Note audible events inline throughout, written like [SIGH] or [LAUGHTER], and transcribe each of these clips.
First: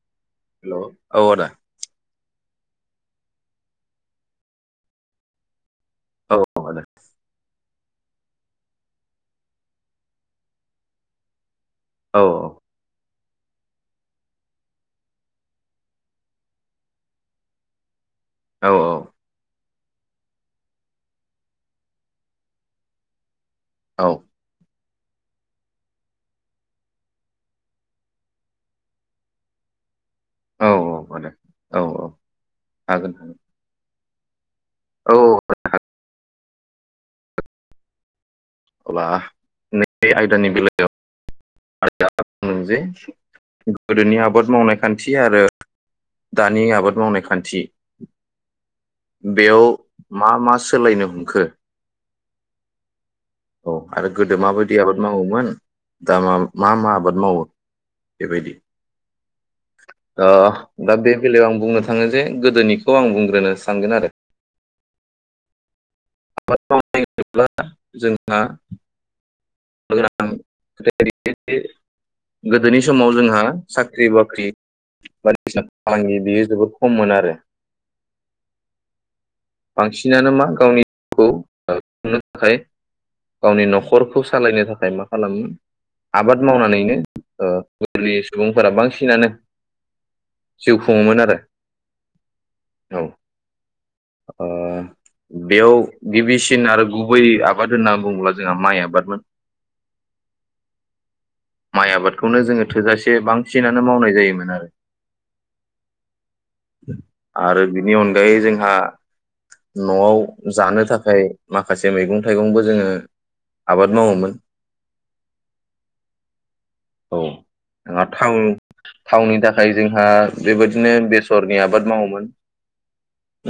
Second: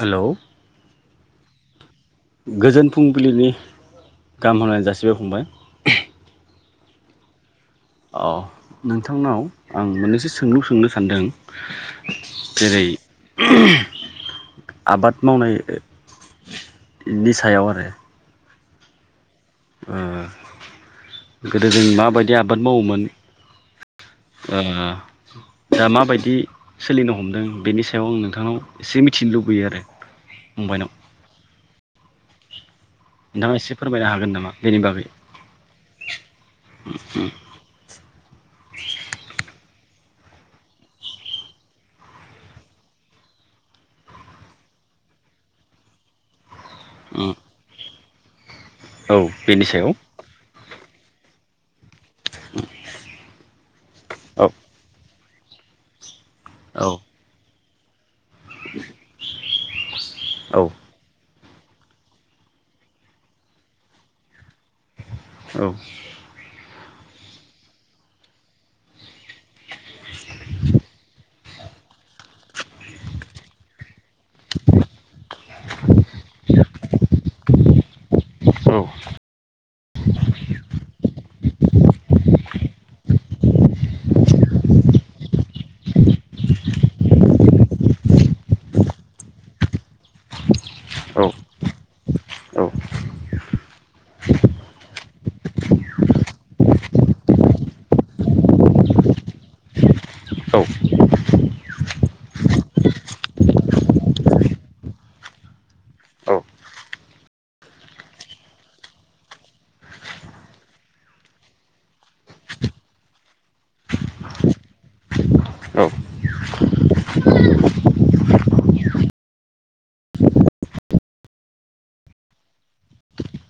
Hello hello औ आदा गोजोन फुंबिलिनि गाहाम हमलायनाय जासिबाय फंबाय औ औ आदा अ नोंथांनाव आं मोननैसो सोंलु सोंनो सानदों औ जेरै आबाद मावनायनि सायाव आरो औ औ ओ गोदो जों माबायदि आबाद मावोमोन ओं आ दा माबायदि सोलिनो हमदों बेनि सायाव आं नोंथांनाव एसे मिथिनो लुबैयो आरो औ फंबायनाव औ माने औ औ हागोन नोंथाङा एसे फोरमायनो हागोन नामा? बेनि बागै हा [UNINTELLIGIBLE] अबा न बे आयदानि बेलायाव बुंदों जे गोदोनि आबाद मावनाय खान्थि आरो दानि आबाद मावनाय उम खान्थि औ बेयाव बेनि सायाव मा मा सो सोलायनोहमखो औ आरो गोदो औ माबायदि आबाद मावोमोन? थामाम मा औ मा बाद मावो? बेबायदि ओ औ दा बे बेलायाव आं बुंनो थाङो जे गोदोनिखौ आं बुंग्रोनो सानगोन आरो औ [UNINTELLIGIBLE] जोंहा प्रग्राम [UNINTELLIGIBLE] [UNINTELLIGIBLE] गोदोनि समाव जोंहा साख्रि बाख्रि फालांगि बेयो जोबोद खममोन आरो औ बांसिनानो मा गावनि जिउखौनो थाखाय गावनि न'खरखौसो सालायनो थाखाय मा खालामोमोन आबाद मावनानैनो ओ गोदोनि सुबुंफोरा बांसिनानो जिउ खुङोमोन औ आरो औ ओ बेयाव गिबिसिन आरो गुबै आबाद होननानै बुङोब्ला जोंहा माइ आबादमोन। औ माइ आबादखौनो जोङो थोजासे बांसिनानो मावनाय जायोमोनआरो आरो बिनि अनगायै जोंहा न'आव जानो थाखाय माखासे मैगं-थाइगंबो जोङो आबाद मावोमोन। औ आंहा थां थावनि थाखाय जोंहा बेबायदिनो बेसरनि आबाद मावोमोन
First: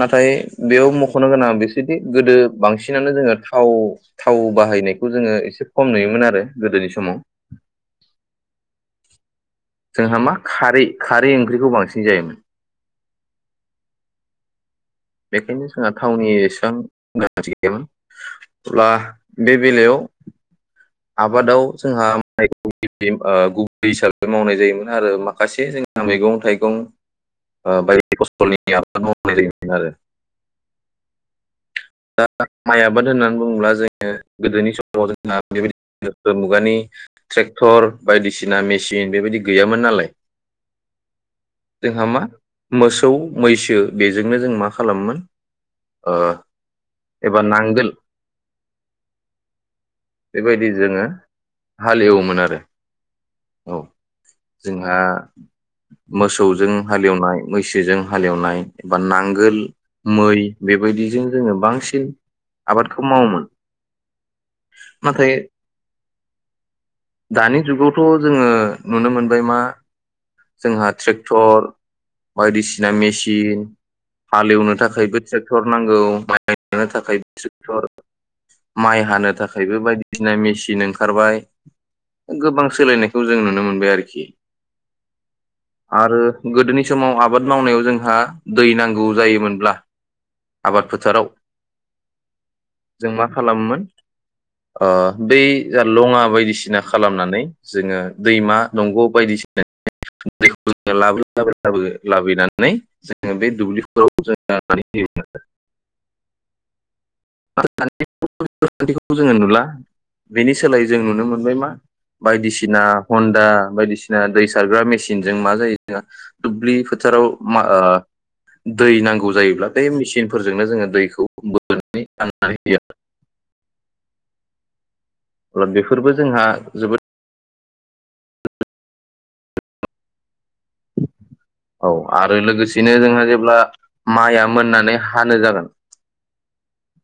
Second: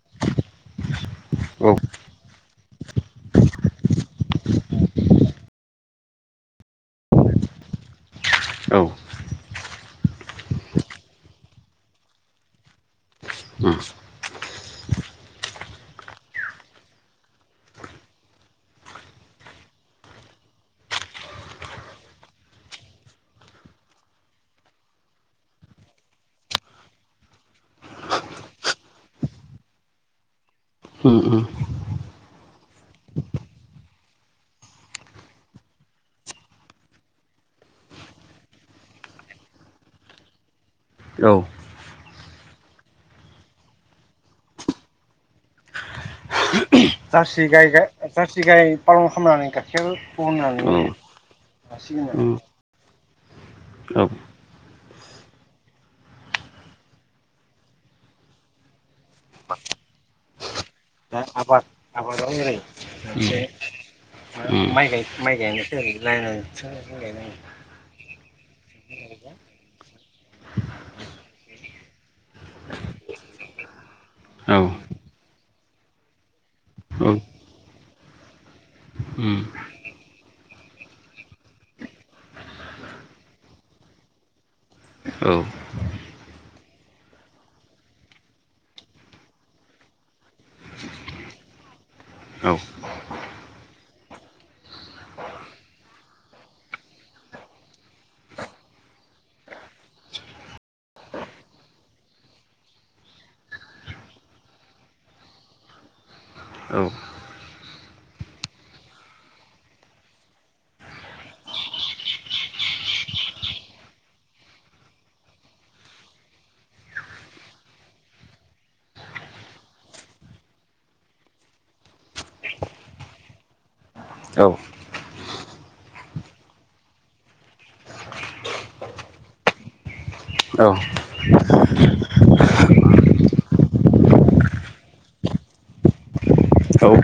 नाथाय बेयाव मख' खनो गोनां औ बिसोरदि गोदो बांसिन खिनोनो जोङो थाव-थाव बाहायनायखौ जोङो एसे खम नुयोमोन आरो गोदोनि समाव जोंहा मा खारै-खारै ओंख्रिखौ बांसिन जायोमोन उम बेखायनो जोंहा थावनि एसेबां गाज्रि गैयामोन अब्ला बे बेलायाव आबादाव जोंहा माइखौ गिबि ओ गुबै हिसाबै मावनाय जायोमोन आरो माखासे जोंहा मैगं थाइगं ओ बायदि फसलनि आबाद मावनाय जायोमोन आरो उम उम दा माइ आबाद होननानै बुङोब्ला जोङो गोदोनि समाव जोंहा बेबायदि मुगानि ट्रेक्टर बायदिसिना मेसिन बेबायदि गैयामोन नालाय औ जोंहा मा मोसौ मैसो बेजोंनो जों मा खालामोमोन ओ एबा जारसि गाय-गाय नांगोल जारसि गाय फालन खालामनानै गाइखेर बहनानै बेबायदि जोङो लासिगोन ओ हालेवोमोन आरो औ आ मोसौजों हालेवनाय मैसोजों हालेवनाय बा नांगोल मै बेबायदिजों दा जोङो आबाद बांसिन आबादाव ओरै उम आबादखौ मोनसे मावोमोन उम माइ-गाय नाथाय माइ गायनोसो ओरैनो गाय दानि जुगावथ' जोङो नुनो मोनबाय मा जोंहा ट्रेक्टर बायदिसिना मेसिन हालेवनो औ थाखायबो ट्रेक्टर नांगौ। माइ गाइनो औ थाखाय ट्रिकटर माइ हानो उम थाखायबो बायदिसिना मेसिन ओंखारबाय गोबां सोलायनायखौ जों नुनो मोनबाय आरोखि औ आरो गोदोनि समाव आबाद मावनायाव जोंहा दै नांगौ जायोमोनब्ला आबाद फो फोथाराव जों मा खालामोमोन ओ बै जा लङा बायदिसिना खालामनानै जोङो दैमा दंग' बायदिसिना दैखौ लाबो लाबोबो लाबानै जोङो बे दुब्लिफोराव जों होयोमोन। [INAUDIBLE] औ जोङो नुला बेनि सोलायै जों नुनो मोनबाय मा बायदिसिना हन्दा बायदिसिना दै सारग्रा मेसिनजों मा जायो जोंहा दुब्लि फोथाराव मा ओ दै नांगौ जायोब्ला बे मेसिन फोरजोंनो जोङो दैखौ बोनानै राननानै होयो। औ अब्ला बेफोरबो जोंहा जोबोद औ। औ आरो लोगोसेनो जोंहा जेब्ला माइया मोननानै हानो जागोन औ औ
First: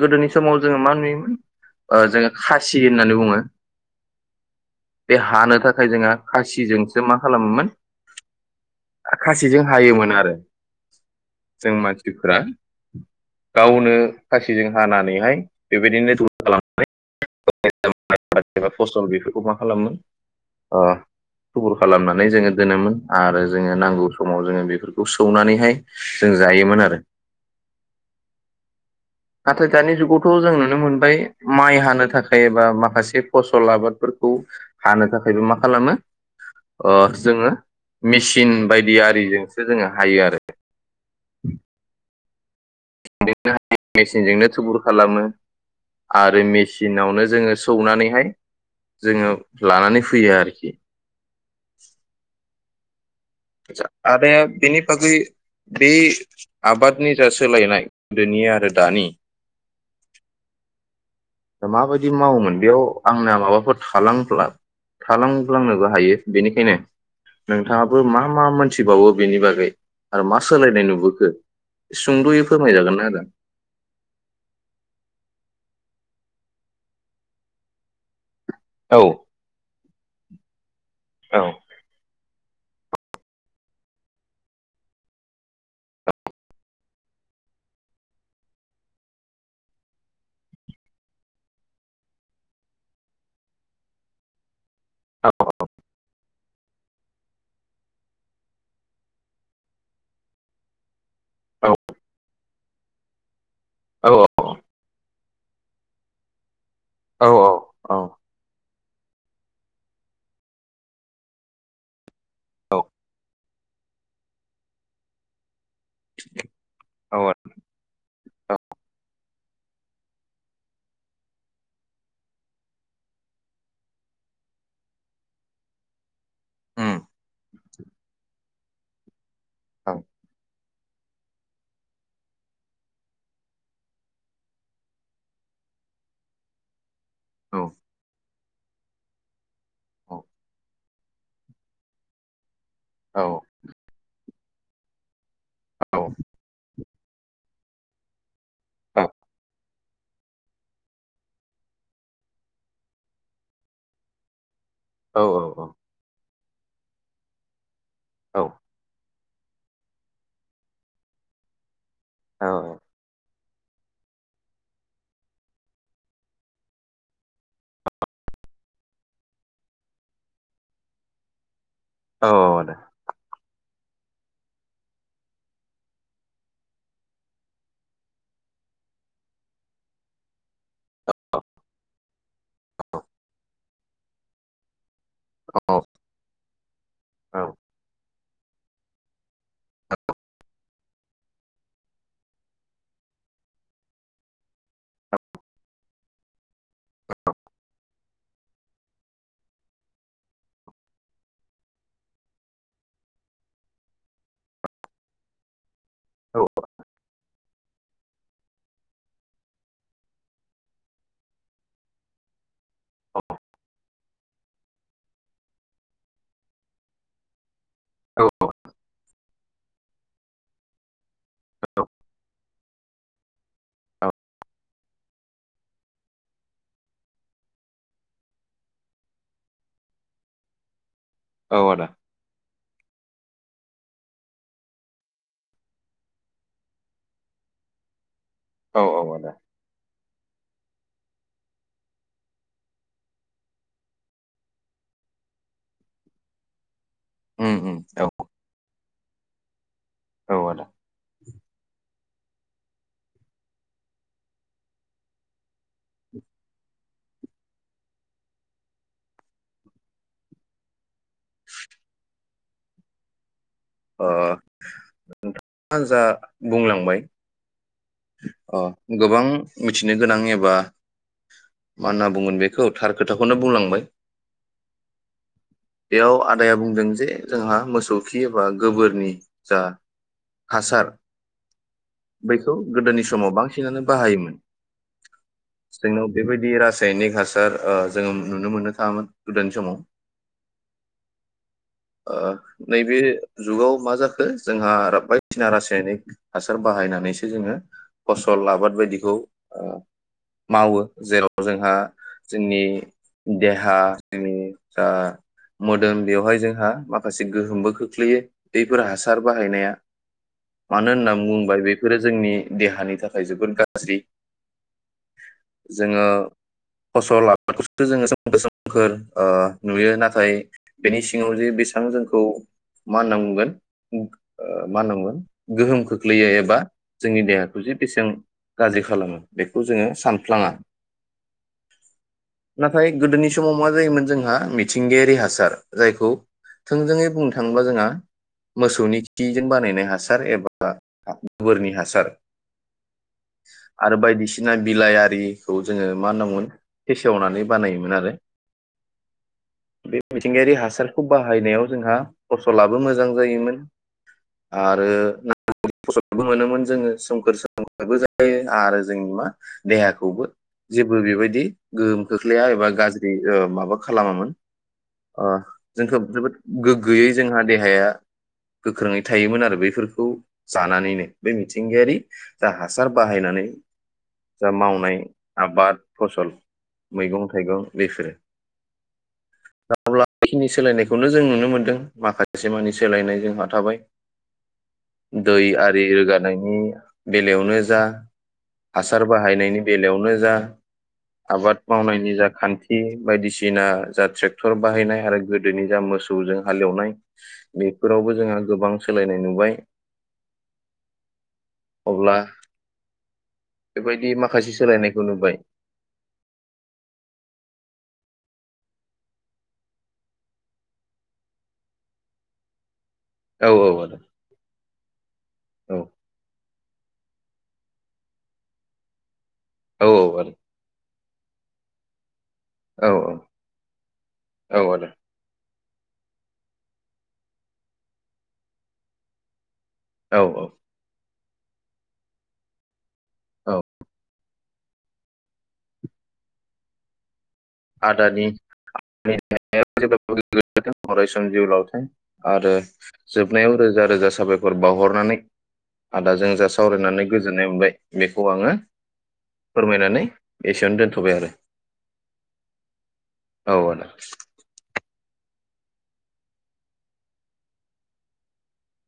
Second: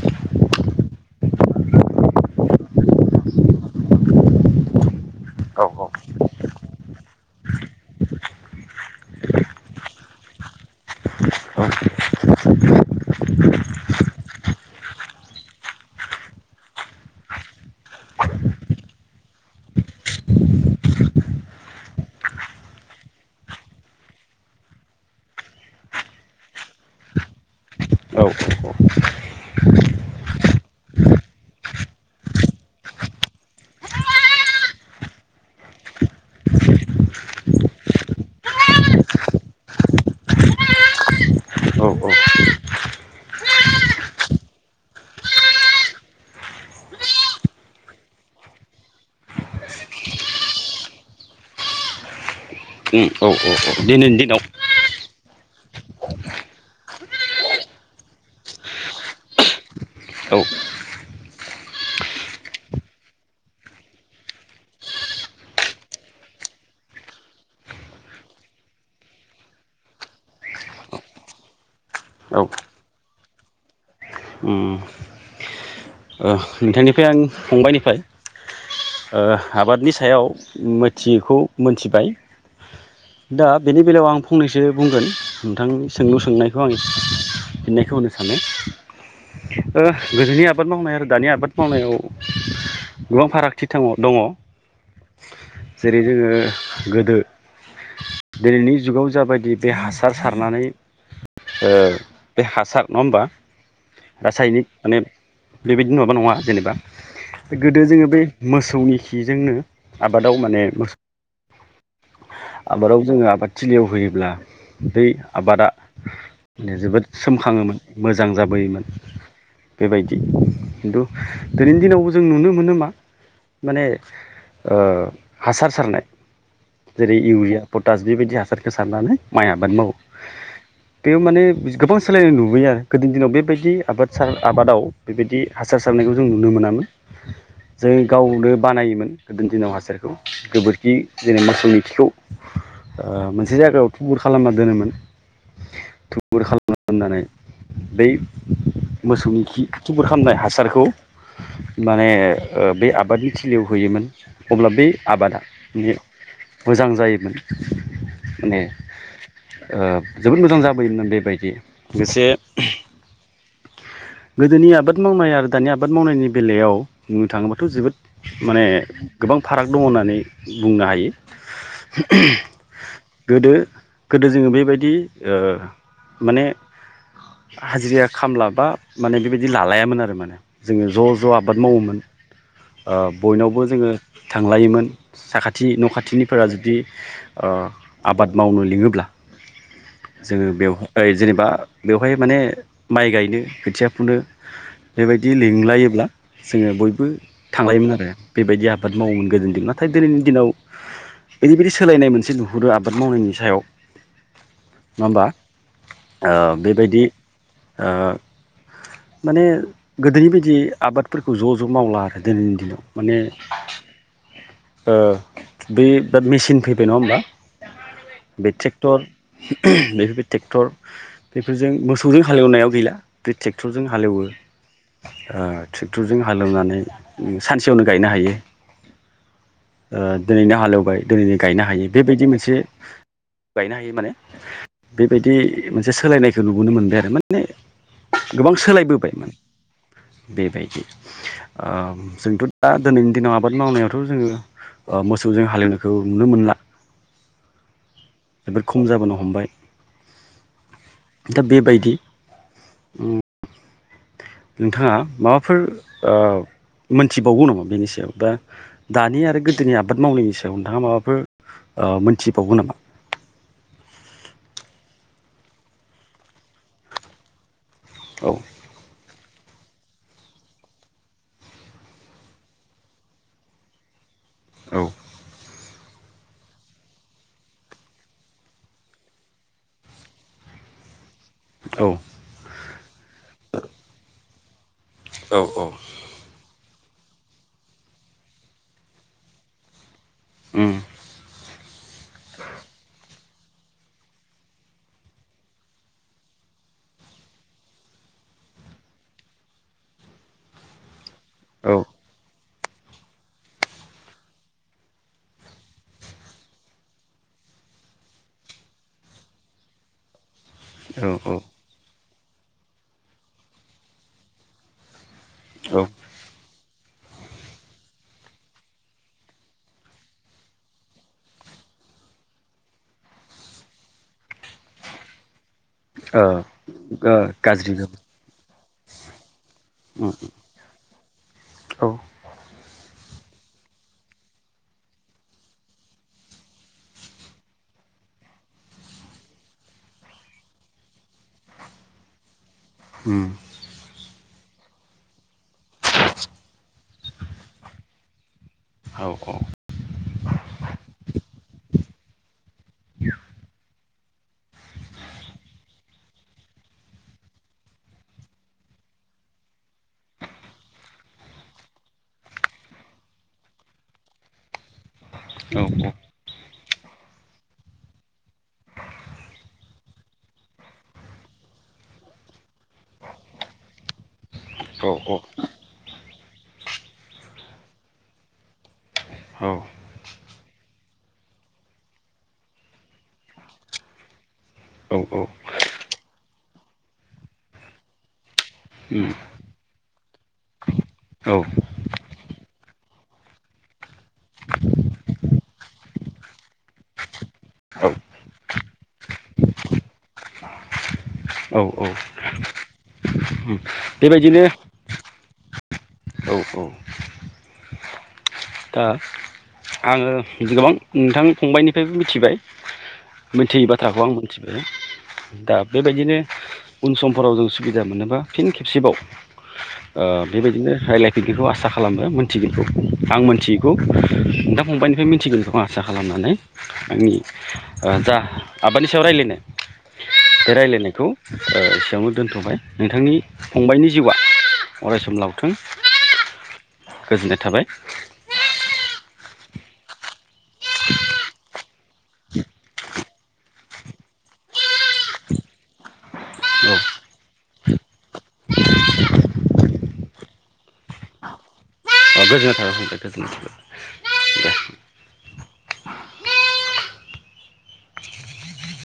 गोदोनि समाव जोङो मा नुयोमोन ओ जोङो खासि होननानै बुङो बे हानो थाखाय जोङो खासिजोंसो मा खालामोमोन खासिजों हायोमोन आरो जों मानसिफोरा गावनो। खासिजों हानानैहाय बेबायदिनो दुल खालामबाय [INAUDIBLE] फस्टल बेफोरखौ मा खालामो ओ थुफुर खालामनानै जोङो दोनोमोन आरो जोङो नांगौ समाव जोङो बेफोरखौ सौनानैहाय जों जायोमोन आरो। नाथाय दानि जुगावथ' जों नुनो मोनबाय माइ हानो थाखाय एबा माखासे फसल आबादफोरखौ हानो थाखायबो मा खालामो ओ जोङो मेचिन बायदि आरिजोंसो जोङो हायो आरो। उम [INAUDIBLE] मेचनजोंनो थुबुर खालामो आरो मेचिनावनो जोङो सौनानैहाय जोङो लानानै फैयो आरोखि। औ औ दिनैनि आदाया दिनाव बिनि बागै बे आबादनि जा सोलायनाय गोदोनि आरो दानि औ दा माबायदि मावोमोन बेयाव आंना माबाफोर थांलां थालांफ्लांनोबो हायो बेनिखायनो नोंथाङाबो मा मा मोनथिबावो बेनि बागै आरो मा सोलायनाय नुबोखो सुंद'यै औ फोरमायजागोन ना आदा। उम ओ नोंथांनिफ्राय आं फंबायनिफ्राय औ ओ आबादनि थायाव मो मिथियैखौ औ मोनथिबाय। दा बेनि बेलायाव आं फंनैसो बुंगोन नोंथांनि सोंलु सोंनायखौ आं फिननायखौ होनो सानो ओ गोदोनि आबाद मावनाय आरो दानि आबाद मावनायाव गोबां फारागथि थङ दङ। जेरै जोङो। गोदो दिनैनि जुगाव जाबायदि बे हासार सारनानै ओ बे हासार नङा होमबा औ रासायनिक माने बेबायदि नङाबा नङा जेनेबा औ गोदो औ जोङो बे मोसौनि खिजोंनो आबादाव माने मोसौ। आबादाव जोङो आबाद थिलियाव होयोब्ला दै आबादा जोबोद औ सोमखाङोमोन मोजां औ जाबोयोमोन। बे बायदि। खिन्थु दिनैनि दिनावबो जों नुनो मोनो मा माने हासार सारनाय उम जेरै इउरिया पटास बेबायदि हासारखौ सारनानै माइ आबाद औ मावो। बेयाव माने गोबां सोलायनाय नुबोयो आरो गोदोनि दिनाव बेबायदि आबाद आबादाव बेबायदि। हासार सारनायखौ जों नुनो मोनामोन। औ जों गावनो। बानायोमोन गोदोनि दिनाव हासारखौ गोबोरखि जेने मोसौनि खिखौ। औ मोनसे जायगायाव थुबुर खालामनानै। दोनो मोननो। औ थुबुर खालामन खालामनानै बै मोसौनि खिख थुबुर खालामनाय हासारखौ माने बे आबादनि थिलियाव होयोमोन। अब्ला बे औ आबादा बेयो मोजां जायोमोन। माने। ओ जोबोद मोजां जाबोयोमोन बेबायदि। लोगोसे गोदोनि आबाद मावनाय आरो दानि आबाद मावनायनि बेलायाव। थाङोबाथ जोबोद माने। गोबां फाराग दङ होननानै बुंनो हायो। गोदो गोदो जोङो बेबायदि ओ माने हाजिरा खामलाबा माने बेबायदि लालायामोन आरो माना जोङो ज ज आबाद मावोमोन ओ बयनावबो जोङो थांलायोमोन। साखाथि न खाथिनिफोरा जोबोद। दि ओ। औ आबाद मावनो लिङोब्ला जोङो बेव ओ जेनेबा बेवहाय माने माइ गायनो खोथिया फुनो बेबाय बिदि लिंलायोब्ला जोङो बयबो थांलायोमोन आरो। बेबायदि आबाद मावोमोन गोदोनि दिन नाथाय दिनैनि दिनाव ओरैबायदि सोलायनाय मोनसे नुहुरो आबाद मावनायनि सायाव नङा होमबा? ओ औ बेबायदि ओ माने गोदोनि बायदि आबादफोरखौ ज ज मावला आरो दिनैनि दिनाव माने ओ बे दा मेचिन फैबाय नङा होमबा? बे ट्रेक्टर बे ट्रेक्टर बेफोरजों औ मोसौजों हालेवनायाव गैला बे ट्रेक्टरजों औ हालेवो ओ ट्रेक्टरजों हालौनानै सानसेयावनो गायनो हायो ओ दिनैनो हालौबाय दिनैनो औ गायनो आदा हायो बेबायदि मोनसे गायनो हायो माने बेबायदि मोनसे सोलायनायखौ नुबोनो मोनबाय आरो माने गोबां औ सोलायबोबाय औ आदा माने बेबायदि ओ जोंथ' दा दोनैनि दिनाव आबाद मावनायावथ' जोङो ओ मोसौजों हालेवनायखौ नुनो मोनला। उम उम औ। जोबोद खम जाबोनो हमबाय। औ आदा। दा बेबायदि उम नोंथाङा माबाफोर ओ मोनथिबावगौ नामा बेनि सायाव बा दानि आरो गोदोनि आबाद मावनायनि सायाव नोंथाङा माबा फोर ओ मोन थिबावगौ नामा? ओ नोंथाङा जा बुंलांबाय औ अ' गोबां मिथिनो गोनां एबा मा होनना बुंगोन बेखौ थार खोथाखौनो बुंलांबाय औ बेयाव आदाया बुंदों जे जोंहा मोसौ खि एबा गोबोरनि जा हासार औ खौ गोदोनि समाव बांसिनानो बाहायोमोन। जोंनाव बेबायदि राज सायनिक हासार ओ जोङो नुनो मोननो थाङामोन गोदोनि समाव उम ओ नैबे जुगाव मा जाखो जोंहा बायदिसिना रासायनिक हासार बाहायनानैसो जोङो फसल आबाद बायदिखौ ओ मावो जेराव जोंहा औ जोंनि देहा जोंनि ओ मोदोम बेवहाय जोंहा माखासे गोहोमबो खोख्लैयो बेफोर हासार बाहायनाया। मानो औ होनना बुङोबा बे आरो जोंनि देहानि थाखाय जोबोद गाज्रि। औ जोङो फसल लाखौसो जोङो सोमखोर सोमखोर ओ नुयो नाथाय बेनि सिङाव जे बेसेबां जोंखौ मा होनना बुंगोन ओ मा होना बुंगोन गोहोम ओ खोख्लैयो एबा ओ जोंनि देहाखौ गाज्रि जे गोहोम बेसां गाज्रि खालामो बेखौ जोङो उम सानफ्लाङा। औ नाथाय गोदोनि समाव मा जायोमोन जोंहा मिथिंगायारि हासार जायखौ थोंजोङै बुंनो थाङोब्ला जोंहा मोसौनि खिजों बानायनाय हासार एबा। गोबोरनि हासार। उम आरो बायदि। बिना बिलाइारिखौ जोङो मा होनां बुंगोन। फेसेवनानै बानायोमोन आरो। औ बे मिथिंगायारि हासारखौ बाहायनायाव जोंहा। फसलाबो मोजां जायोमोन। आरो [UNINTELLIGIBLE] मोनोमोन जोङो सोमखोर सोमखोरबो जायो आरो जोंनि मा देहाखौबो जेबो बेबायदि गोहोम खोख्लैया एबा गाज्रि ओ माबा खालामामोन। अ उम औ जोंखौ जोबोद। गोग्गोयै जोंहा देहाया गोख्रोङै थायोमोन आरो बेफोरखौ जानानै। बे मिथिंगायारि जा हासार बाहायनानै। जा मावनाय आबाद फसल। मैगं थाइगं बिसोरो। औ। बेखिनि सोलायनायखौनो जों नुनो मोन्दों माखासे मानि सोलायनाय जोंहा थाबाय। औ औ। दै रोगानायनि बेलायावनो जा हासार बाहायनायनि बेलायावनो जा औ आबाद मावनायनि जा खान्थि बायदिसिना जा ट्रेक्टर बाहायनाय आरो गोदोनि जा मोसौजों हालेवनाय बेफोरावबो जोंहा गोबां सोलायनाय नुबाय। औ औ। अब्ला उम बेबायदि बेबायदिनो माखासे सोलायनायखौ नुबाय। औ औ। दा आङो गोबां नोंथां फंबायनिफ्रायबो मिथिबाय। औ मिथियै आदा बाथ्राखौ आं मिथिबाय दा औ बेबायदिनो। उन समफोराव जों सुबिदा मोनोबा फिन खेबसेबाव‌। औ ओ बेबायदिनो राय्लाय। बिदिखौ आसा खालामो। [UNINTELLIGIBLE] आं मोन। दा आदा फंबनिफ्राय मिथिगौ। बेखौ आं आसा खालामनानै आंनि जा आबादनि सायाव रायज्लायनो। औ आदा औ औ बे राय्लायनायखौ। एसेबांनो दोनथ बाय। नोंथांनि औ फंबायाइनि जिउआ। अरायस लावथों। गोजोननाय थाबाय। [UNINTELLIGIBLE] अरायसम जिउ लावथों आरो जोबनायाव रोजा रोजा साबायखर बावहरनानै आदाजों जा औ सावरायनानै गोजोननाय मोनबाय बेखौ आङो फोरमायनानै एसेयावनो दोनथ बाय आरो। औ आदा [UNINTELLIGIBLE]